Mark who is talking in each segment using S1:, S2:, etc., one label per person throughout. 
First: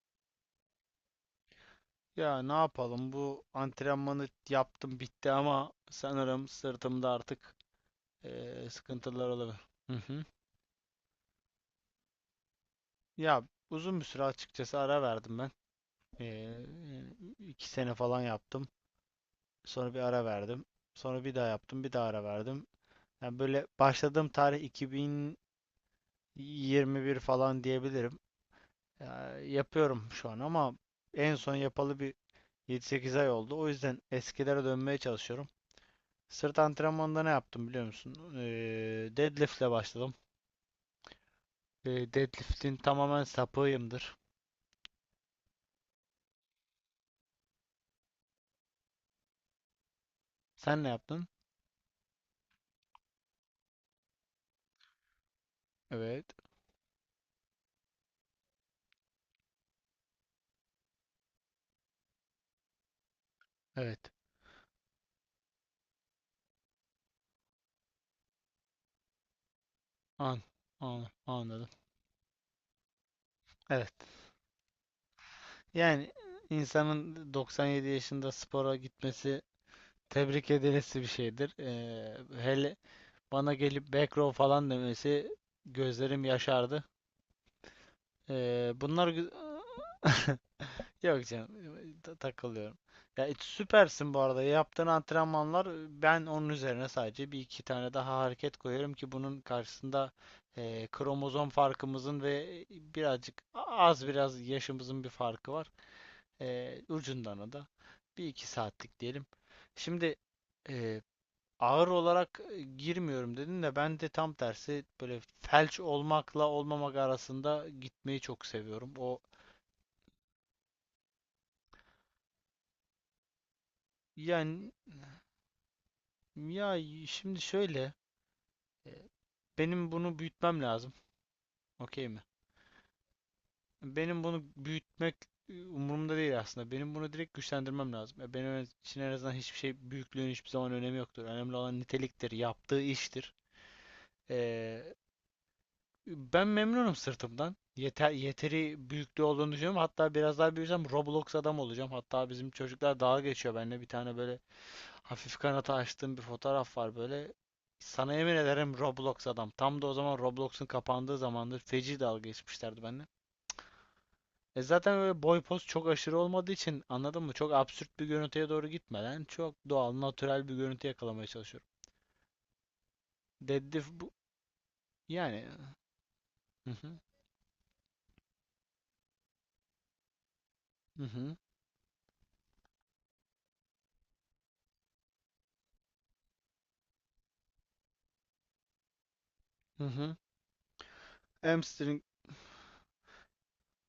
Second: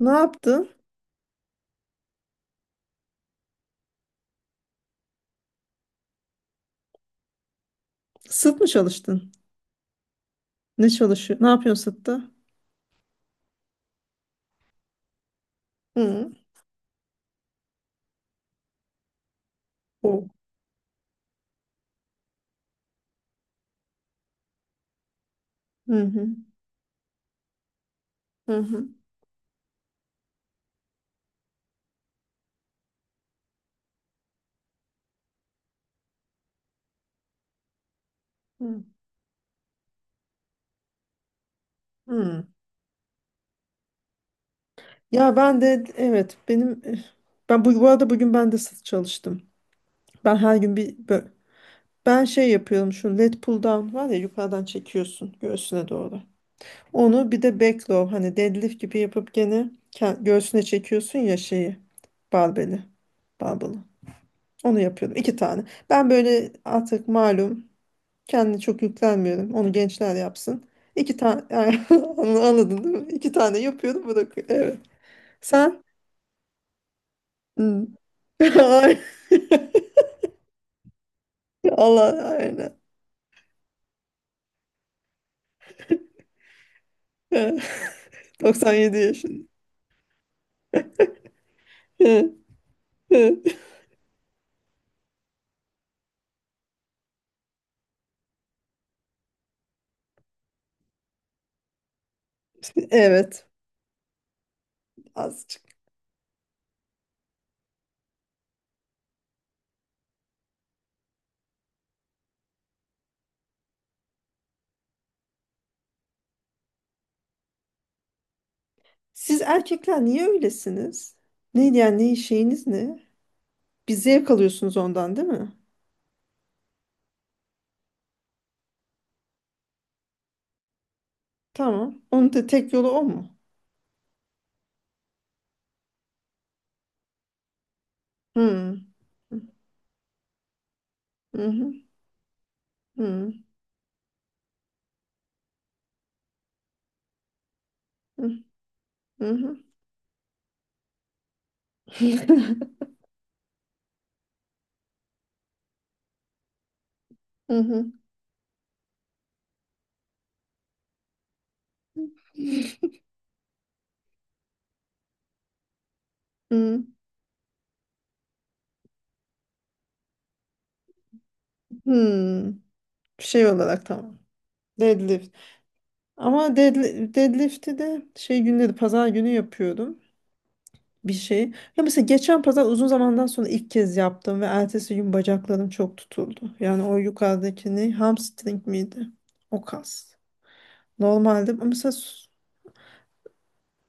S1: Ne yaptın?
S2: Ya ne yapalım, bu antrenmanı yaptım, bitti, ama sanırım sırtımda artık
S1: Sırt mı
S2: sıkıntılar
S1: çalıştın?
S2: olabilir. Hı hı.
S1: Ne çalışıyor? Ne yapıyorsun sırtta?
S2: Ya, uzun bir süre açıkçası ara verdim ben. Eee
S1: Hı.
S2: yani 2 sene falan yaptım. Sonra bir ara
S1: O.
S2: verdim. Sonra bir daha yaptım, bir daha ara verdim. Yani böyle başladığım tarih
S1: Hı hı.
S2: 2021 falan diyebilirim.
S1: Hı hı.
S2: Ya, yapıyorum şu an, ama en son yapalı bir 7-8 ay oldu. O yüzden eskilere dönmeye çalışıyorum. Sırt antrenmanında ne yaptım, biliyor musun?
S1: Hı.
S2: Deadlift'le başladım. Ee,
S1: Hı.
S2: deadlift'in tamamen sapığıyımdır.
S1: Ya ben de, evet, benim ben bu arada bugün ben de sırt çalıştım. Ben her gün
S2: Sen ne
S1: bir bö-
S2: yaptın?
S1: Ben şey yapıyorum, şu lat pull down var ya, yukarıdan çekiyorsun göğsüne doğru.
S2: Evet.
S1: Onu bir de back row, hani deadlift gibi yapıp gene göğsüne çekiyorsun ya, şeyi, barbeli. Barbeli.
S2: Evet.
S1: Onu yapıyordum. İki tane. Ben böyle artık, malum, kendine çok yüklenmiyorum. Onu gençler
S2: An,
S1: yapsın.
S2: an,
S1: İki tane
S2: anladım.
S1: yani, anladın değil mi? İki tane
S2: Evet.
S1: yapıyorum, bırakıyorum. Evet. Sen?
S2: Yani insanın
S1: Hmm.
S2: 97 yaşında spora
S1: Ay.
S2: gitmesi tebrik edilesi bir şeydir. Ee,
S1: Allah
S2: hele
S1: aynen.
S2: bana gelip back row falan demesi, gözlerim yaşardı.
S1: Evet.
S2: Ee,
S1: 97
S2: bunlar gü-
S1: yaşında.
S2: Yok canım,
S1: Evet.
S2: takılıyorum. Ya,
S1: Evet.
S2: süpersin bu arada. Yaptığın antrenmanlar, ben onun üzerine sadece bir iki tane daha hareket koyarım ki bunun karşısında kromozom farkımızın ve birazcık
S1: Evet.
S2: az, biraz yaşımızın bir farkı
S1: Azıcık.
S2: var. Ucundan o da bir iki saatlik diyelim. Şimdi e, ağır olarak girmiyorum dedin de, ben de tam tersi, böyle felç olmakla olmamak arasında gitmeyi çok seviyorum. O
S1: Siz erkekler niye öylesiniz? Neydi yani, ne şeyiniz ne? Bir zevk
S2: yani
S1: alıyorsunuz ondan, değil mi?
S2: Ya şimdi şöyle, e, benim bunu büyütmem lazım.
S1: Tamam.
S2: Okey mi?
S1: Onun da tek yolu o mu?
S2: Benim bunu büyütmek umurumda değil aslında. Benim bunu direkt güçlendirmem lazım. Benim
S1: Hmm.
S2: için en azından hiçbir şey, büyüklüğün hiçbir zaman önemi yoktur.
S1: Hı
S2: Önemli
S1: hı.
S2: olan niteliktir, yaptığı
S1: Hı hı.
S2: iştir. E, Ben memnunum sırtımdan. Yeter, yeteri büyüklüğü
S1: Hı
S2: olduğunu
S1: hı.
S2: düşünüyorum. Hatta biraz daha büyüsem Roblox adam olacağım. Hatta bizim çocuklar dalga geçiyor benimle. Bir tane böyle hafif kanata açtığım bir fotoğraf var böyle.
S1: Hı hı.
S2: Sana yemin ederim, Roblox adam. Tam da o zaman Roblox'un kapandığı zamandır, feci dalga geçmişlerdi benimle. Zaten böyle boy poz çok aşırı olmadığı için,
S1: Hı.
S2: anladın mı? Çok absürt bir görüntüye doğru gitmeden, çok doğal, natürel bir görüntü yakalamaya çalışıyorum.
S1: Hmm, şey olarak
S2: Dedif bu
S1: tamam. Deadlift.
S2: yani.
S1: Ama
S2: Hı hı.
S1: deadlift'i de şey günleri, pazar günü yapıyordum
S2: Hı
S1: bir
S2: hı.
S1: şey. Ya mesela geçen pazar, uzun zamandan sonra ilk kez yaptım ve ertesi gün bacaklarım çok tutuldu. Yani o yukarıdaki ne? Hamstring miydi? O
S2: Hı
S1: kas.
S2: hı.
S1: Normalde ama mesela
S2: Hamstring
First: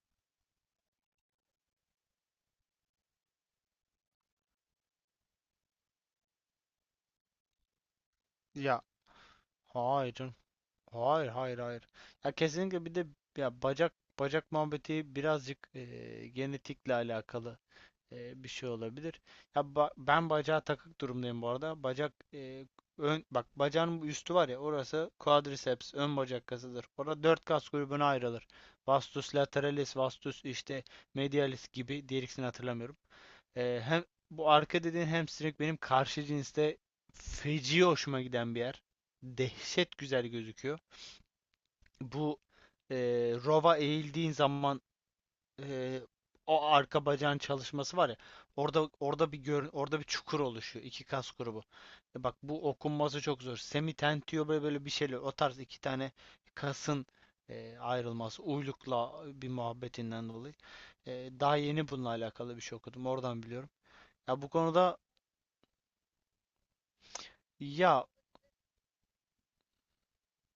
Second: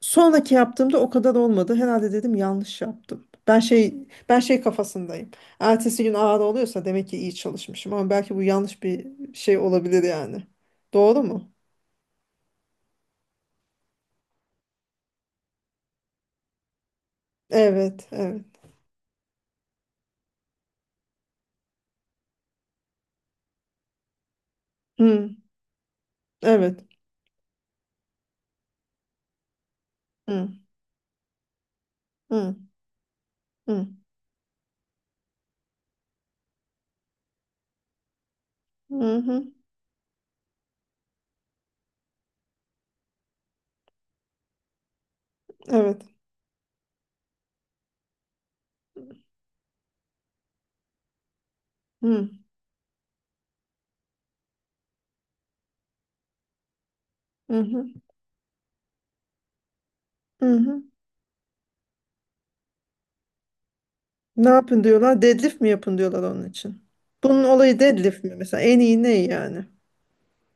S1: sonraki yaptığımda o kadar olmadı. Herhalde dedim yanlış yaptım. Ben şey kafasındayım. Ertesi gün ağrı oluyorsa demek ki iyi çalışmışım, ama belki bu yanlış
S2: ya.
S1: bir şey olabilir
S2: Hayır canım.
S1: yani. Doğru
S2: Hayır,
S1: mu?
S2: hayır, hayır. Ya kesinlikle, bir de ya bacak muhabbeti birazcık genetikle alakalı
S1: Evet, evet.
S2: bir şey olabilir. Ya, ben bacağa takık durumdayım bu arada. Bacak ön bak, bacağın bu üstü var ya, orası
S1: Hı,
S2: quadriceps, ön bacak
S1: evet.
S2: kasıdır. Orada dört kas grubuna ayrılır. Vastus lateralis, vastus
S1: Hı,
S2: işte medialis gibi, diğer ikisini
S1: hı,
S2: hatırlamıyorum. Ee,
S1: hı.
S2: hem bu arka dediğin hamstring, benim karşı cinste feci hoşuma giden bir yer.
S1: Hı hı,
S2: Dehşet güzel gözüküyor. Bu e, rova eğildiğin zaman e,
S1: evet.
S2: o arka bacağın çalışması var ya. Orada bir gör, orada bir çukur oluşuyor, iki kas grubu.
S1: Hı,
S2: Bak bu okunması çok zor. Semitentio, böyle böyle bir şeyler. O tarz iki tane kasın
S1: hı hı,
S2: ayrılması, uylukla bir muhabbetinden
S1: hı
S2: dolayı.
S1: hı.
S2: E, daha yeni bununla alakalı bir şey okudum. Oradan biliyorum. Ya
S1: Ne
S2: bu
S1: yapın
S2: konuda
S1: diyorlar? Deadlift mi yapın diyorlar onun için? Bunun olayı
S2: Ya
S1: deadlift mi mesela? En iyi ne yani?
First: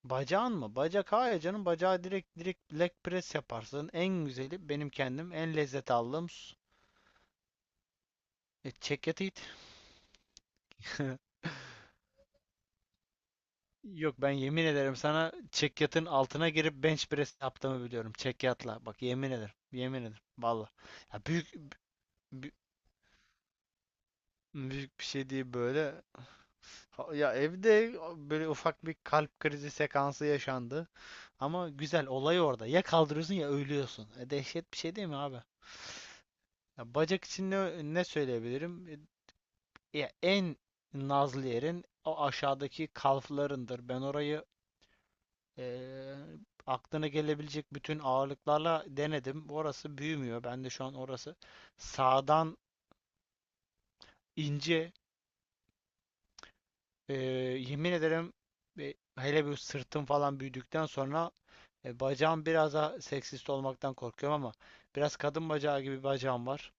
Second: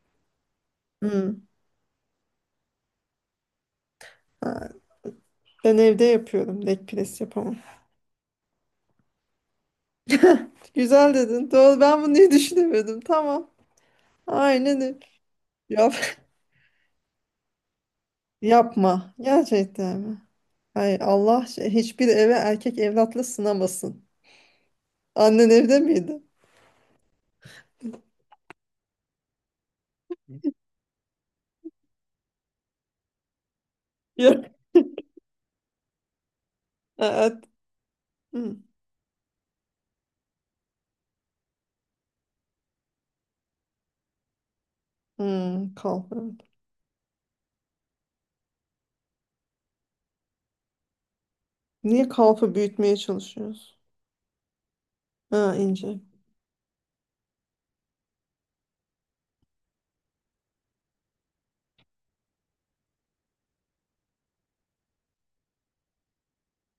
S2: bacağın mı? Bacak
S1: Hı.
S2: hayır canım. Bacağı direkt leg press yaparsın. En güzeli,
S1: Ha,
S2: benim kendim en
S1: ben
S2: lezzet
S1: evde
S2: aldığım,
S1: yapıyorum. Leg press yapamam.
S2: çekyatı it.
S1: Güzel dedin. Doğru. Ben bunu niye düşünemedim? Tamam.
S2: Yok, ben yemin
S1: Aynen öyle.
S2: ederim sana,
S1: Yap.
S2: çekyatın altına girip bench press yaptığımı biliyorum. Çekyatla. Bak,
S1: Yapma.
S2: yemin ederim.
S1: Gerçekten
S2: Yemin ederim.
S1: mi?
S2: Valla.
S1: Hay
S2: Ya,
S1: Allah, hiçbir eve
S2: bü-
S1: erkek evlatla sınamasın.
S2: büyük bir şey
S1: Annen
S2: değil
S1: evde
S2: böyle.
S1: miydi?
S2: Ya, evde böyle ufak bir kalp krizi sekansı yaşandı. Ama güzel olay orada. Ya kaldırıyorsun, ya ölüyorsun. E,
S1: Yok.
S2: dehşet bir şey, değil mi abi? Ya, bacak
S1: Evet.
S2: için ne
S1: Hı.
S2: söyleyebilirim? Ya en nazlı yerin o aşağıdaki kalflarındır. Ben orayı
S1: Hmm, kalfa.
S2: eee,
S1: Evet.
S2: aklına gelebilecek bütün ağırlıklarla denedim. Orası büyümüyor. Ben de şu an orası
S1: Niye kalfa
S2: sağdan
S1: büyütmeye çalışıyoruz?
S2: ince.
S1: Ha, ince.
S2: Eee, yemin ederim, hele bir sırtım falan büyüdükten sonra bacağım biraz daha, seksist olmaktan korkuyorum ama, biraz kadın bacağı gibi bir bacağım var.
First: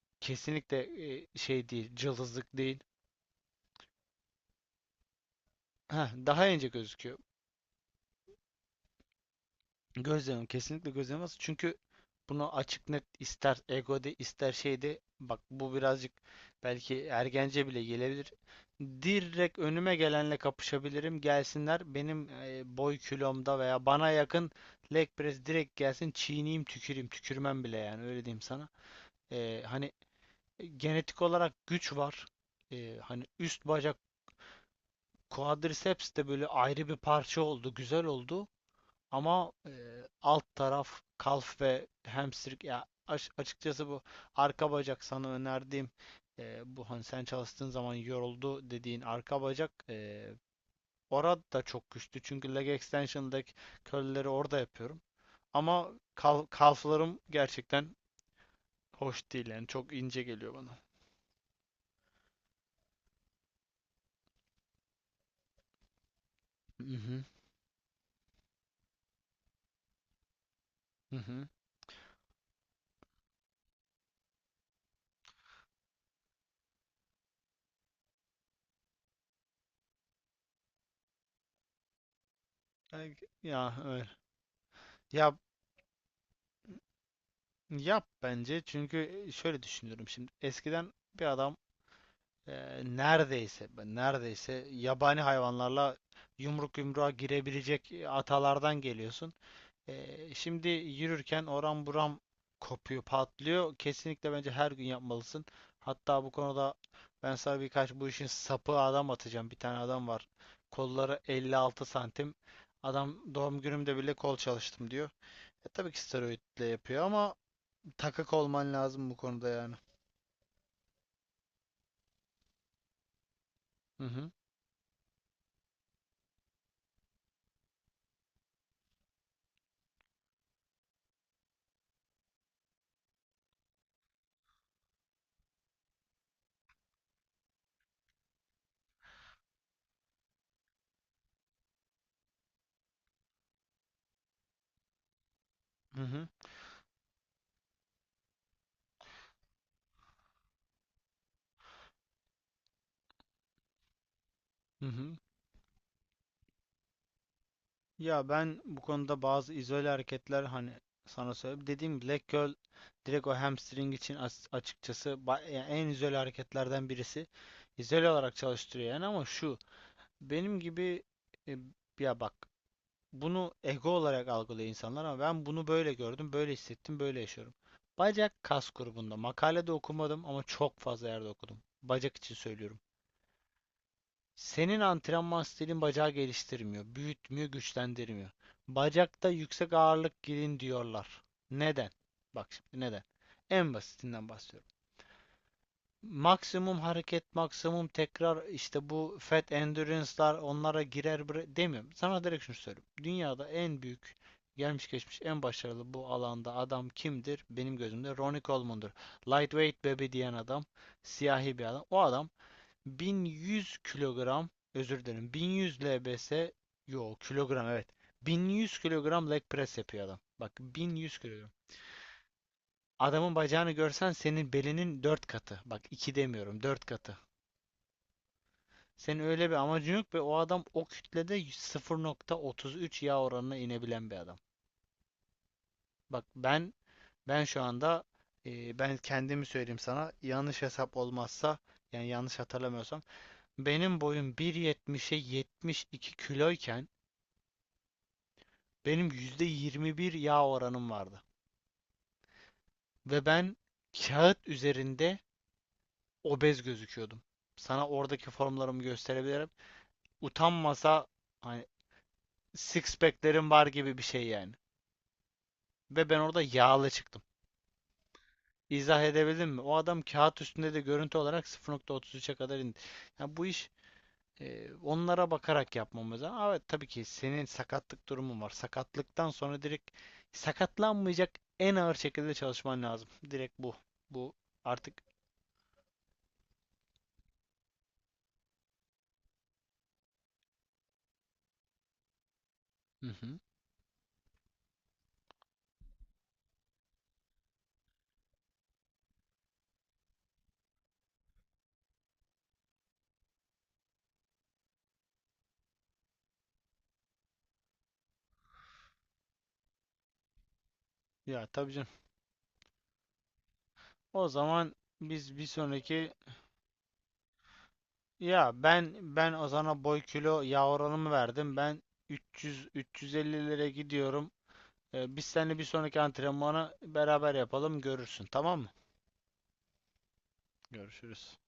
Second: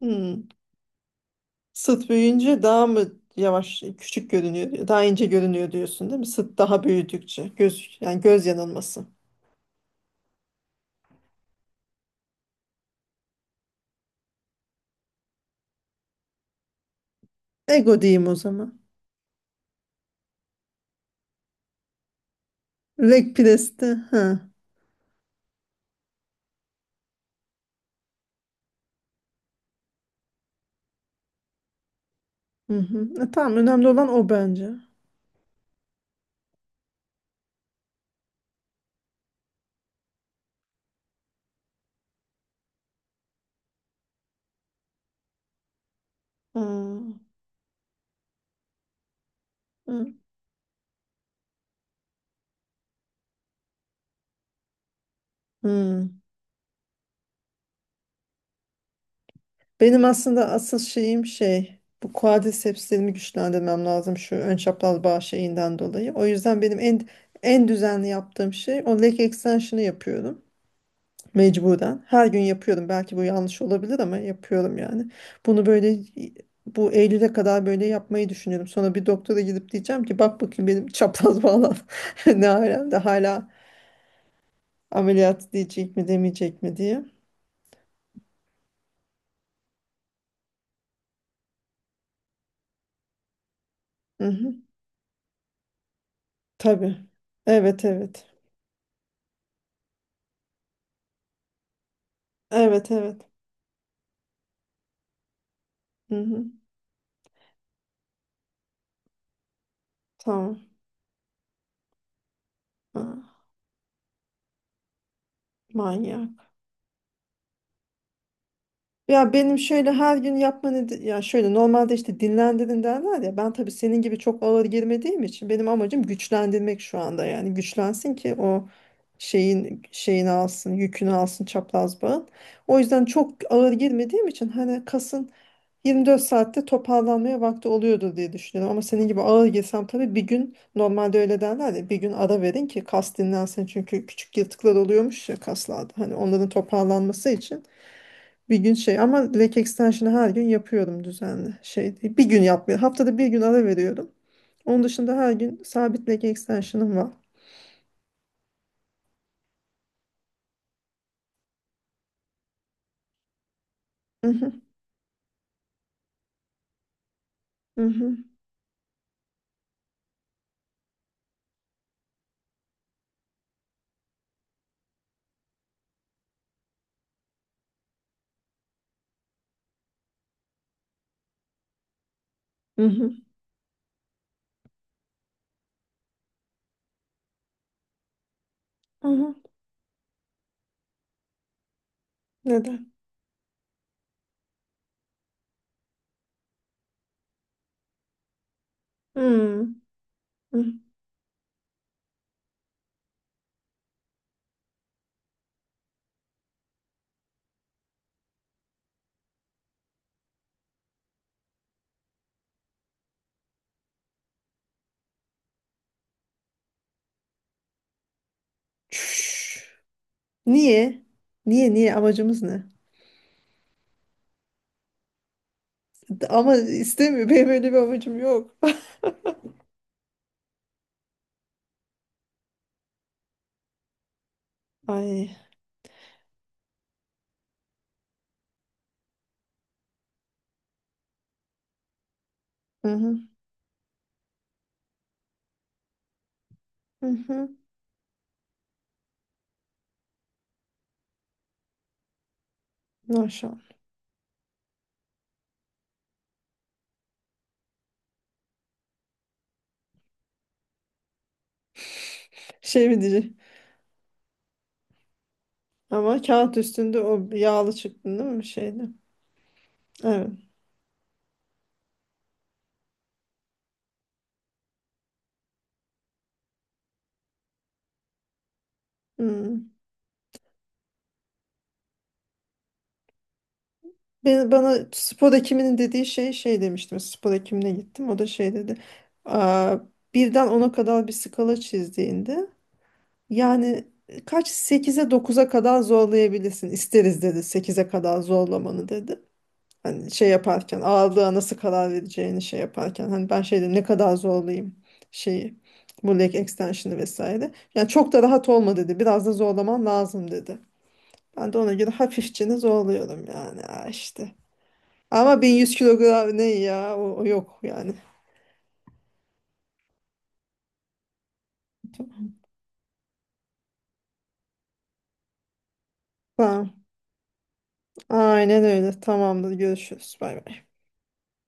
S1: Hmm.
S2: Kesinlikle şey değil,
S1: Sıt
S2: cılızlık
S1: büyüyünce
S2: değil.
S1: daha mı yavaş, küçük görünüyor, daha ince görünüyor diyorsun,
S2: Heh,
S1: değil mi?
S2: daha
S1: Sıt
S2: ince
S1: daha
S2: gözüküyor.
S1: büyüdükçe. Göz, yani göz yanılması.
S2: Gözlemim kesinlikle gözlemez. Çünkü bunu açık net, ister egode ister şeyde, bak bu birazcık belki ergence bile
S1: Ego diyeyim
S2: gelebilir.
S1: o zaman.
S2: Direkt önüme gelenle kapışabilirim. Gelsinler benim boy
S1: Leg
S2: kilomda veya
S1: press'te.
S2: bana
S1: Ha.
S2: yakın, leg press direkt gelsin, çiğneyim, tüküreyim, tükürmem bile yani, öyle diyeyim sana. Hani genetik olarak güç var.
S1: Hı
S2: E,
S1: hı.
S2: hani
S1: Tamam,
S2: üst
S1: önemli
S2: bacak,
S1: olan o bence.
S2: quadriceps de böyle ayrı bir parça oldu, güzel oldu. Ama alt taraf, kalf ve hamstring, ya açıkçası bu arka bacak sana önerdiğim, bu hani sen
S1: Ha.
S2: çalıştığın zaman yoruldu dediğin arka bacak,
S1: Hı.
S2: orada da çok güçlü. Çünkü leg extension'daki curl'leri orada yapıyorum. Ama
S1: Hı.
S2: kalflarım gerçekten hoş değil, yani çok
S1: Benim
S2: ince
S1: aslında
S2: geliyor
S1: asıl
S2: bana.
S1: şeyim şey, bu quadricepslerimi güçlendirmem lazım şu ön çapraz bağ şeyinden dolayı. O yüzden benim
S2: Hı
S1: en
S2: hı.
S1: en düzenli yaptığım şey o leg extension'ı yapıyorum
S2: Hı hı.
S1: mecburen. Her gün yapıyorum. Belki bu yanlış olabilir ama yapıyorum yani. Bunu böyle, bu Eylül'e kadar böyle yapmayı düşünüyorum. Sonra bir doktora gidip diyeceğim ki, bak bakayım benim çapraz bağlar ne alemde
S2: Ay,
S1: hala,
S2: ya öyle. Yap,
S1: ameliyat diyecek mi demeyecek mi diye.
S2: yap bence, çünkü şöyle düşünüyorum şimdi. Eskiden bir adam e, neredeyse,
S1: Hı
S2: neredeyse
S1: hı.
S2: yabani hayvanlarla yumruk
S1: Tabii.
S2: yumruğa
S1: Evet
S2: girebilecek
S1: evet.
S2: atalardan geliyorsun. Şimdi yürürken oram buram
S1: Evet
S2: kopuyor,
S1: evet.
S2: patlıyor. Kesinlikle bence her gün yapmalısın.
S1: Hı
S2: Hatta bu
S1: hı.
S2: konuda ben sana birkaç, bu işin sapı adam atacağım. Bir tane adam var.
S1: Tamam.
S2: Kolları 56 santim.
S1: Ha,
S2: Adam doğum günümde bile kol çalıştım diyor. Tabii ki
S1: manyak.
S2: steroidle yapıyor ama, takık olman lazım bu
S1: Ya
S2: konuda
S1: benim
S2: yani.
S1: şöyle her gün yapma ya şöyle, normalde işte dinlendirin derler ya, ben tabii senin
S2: Hı
S1: gibi
S2: hı.
S1: çok ağır girmediğim için, benim amacım güçlendirmek şu anda, yani güçlensin ki o şeyin şeyini alsın, yükünü alsın çapraz bağın. O yüzden çok ağır girmediğim için hani kasın 24 saatte toparlanmaya vakti oluyordur diye düşünüyorum. Ama senin gibi ağır girsem tabii bir gün, normalde öyle derler ya, bir gün ara verin ki kas dinlensin. Çünkü küçük yırtıklar oluyormuş ya kaslarda.
S2: Hı
S1: Hani
S2: hı.
S1: onların toparlanması için bir gün şey, ama leg extension'ı her gün yapıyorum düzenli. Şey değil, bir gün yapmıyorum. Haftada bir gün ara veriyorum. Onun
S2: Hı hı.
S1: dışında her gün sabit leg extension'ım var.
S2: Ya, ben bu konuda bazı izole hareketler hani sana söyleyeyim. Dediğim Black leg curl, direkt o hamstring için,
S1: Mhm,
S2: açıkçası, yani en izole hareketlerden birisi. İzole
S1: mhm,
S2: olarak çalıştırıyor yani. Ama şu, benim gibi, e, ya bak, bunu ego olarak algılıyor insanlar ama ben bunu böyle gördüm, böyle hissettim, böyle yaşıyorum. Bacak kas grubunda makalede okumadım ama çok fazla yerde okudum. Bacak için söylüyorum.
S1: mhm,
S2: Senin antrenman stilin bacağı geliştirmiyor, büyütmüyor, güçlendirmiyor. Bacakta
S1: mhm.
S2: yüksek ağırlık girin diyorlar. Neden? Bak, şimdi
S1: Neden?
S2: neden? En basitinden bahsediyorum. Maksimum hareket, maksimum tekrar, işte bu fat
S1: Hmm,
S2: endurance'lar onlara
S1: mhm.
S2: girer demiyorum. Sana direkt şunu söylüyorum. Dünyada en büyük, gelmiş geçmiş en başarılı bu alanda adam kimdir? Benim gözümde Ronnie Coleman'dır. Lightweight baby diyen adam, siyahi bir adam. O adam 1100 kilogram, özür dilerim, 1100 lbs, yo, kilogram, evet, 1100 kilogram leg
S1: Çüş.
S2: press yapıyor adam. Bak,
S1: Niye?
S2: 1100 kilogram.
S1: Niye amacımız ne?
S2: Adamın bacağını görsen, senin belinin 4 katı. Bak, 2
S1: Ama
S2: demiyorum, 4 katı.
S1: istemiyor. Benim öyle bir amacım yok.
S2: Senin öyle bir amacın yok, ve o adam o kütlede 0.33 yağ oranına inebilen bir adam.
S1: Ay.
S2: Bak ben şu anda, ben kendimi söyleyeyim sana, yanlış hesap olmazsa, yani yanlış
S1: Hı
S2: hatırlamıyorsam,
S1: hı.
S2: benim boyum 1.70'e 72 kiloyken,
S1: Hı hı.
S2: benim %21 yağ oranım vardı. Ve ben
S1: Maşallah.
S2: kağıt üzerinde obez gözüküyordum. Sana oradaki formlarımı gösterebilirim. Utanmasa hani,
S1: Şey
S2: six
S1: mi diyecek?
S2: pack'lerim var gibi bir şey yani. Ve ben
S1: Ama
S2: orada
S1: kağıt
S2: yağlı
S1: üstünde
S2: çıktım.
S1: o yağlı çıktın değil mi, şeyde?
S2: İzah edebildim mi? O adam
S1: Evet.
S2: kağıt üstünde de görüntü olarak 0.33'e kadar indi. Yani bu iş onlara bakarak yapmamız lazım. Ama tabii ki senin sakatlık durumun var. Sakatlıktan
S1: Hı.
S2: sonra direkt, sakatlanmayacak en ağır şekilde çalışman lazım. Direkt bu. Bu
S1: Bana
S2: artık.
S1: spor hekiminin dediği şey demiştim. Spor hekimine gittim. O da şey dedi. Aa, birden 10'a kadar bir skala çizdiğinde
S2: Hı hı.
S1: yani, kaç sekize dokuza kadar zorlayabilirsin. İsteriz dedi, sekize kadar zorlamanı dedi. Hani şey yaparken ağırlığa nasıl karar vereceğini, şey yaparken, hani ben şeyde ne kadar zorlayayım, şeyi, bu leg extension'ı vesaire. Yani çok da rahat olma dedi. Biraz da zorlaman lazım dedi.
S2: Ya
S1: Ben de
S2: tabii
S1: ona
S2: canım.
S1: göre hafifçe zorluyorum yani, ha
S2: O
S1: işte.
S2: zaman biz
S1: Ama
S2: bir
S1: 1100
S2: sonraki
S1: kilogram ne ya, o yok yani.
S2: ya ben ben Ozan'a boy, kilo, yağ oranımı verdim. Ben 300 350'lere gidiyorum. Biz seninle bir sonraki antrenmanı
S1: Tamam.
S2: beraber yapalım. Görürsün, tamam
S1: Aynen
S2: mı?
S1: öyle. Tamamdır. Görüşürüz. Bay bay.
S2: Görüşürüz.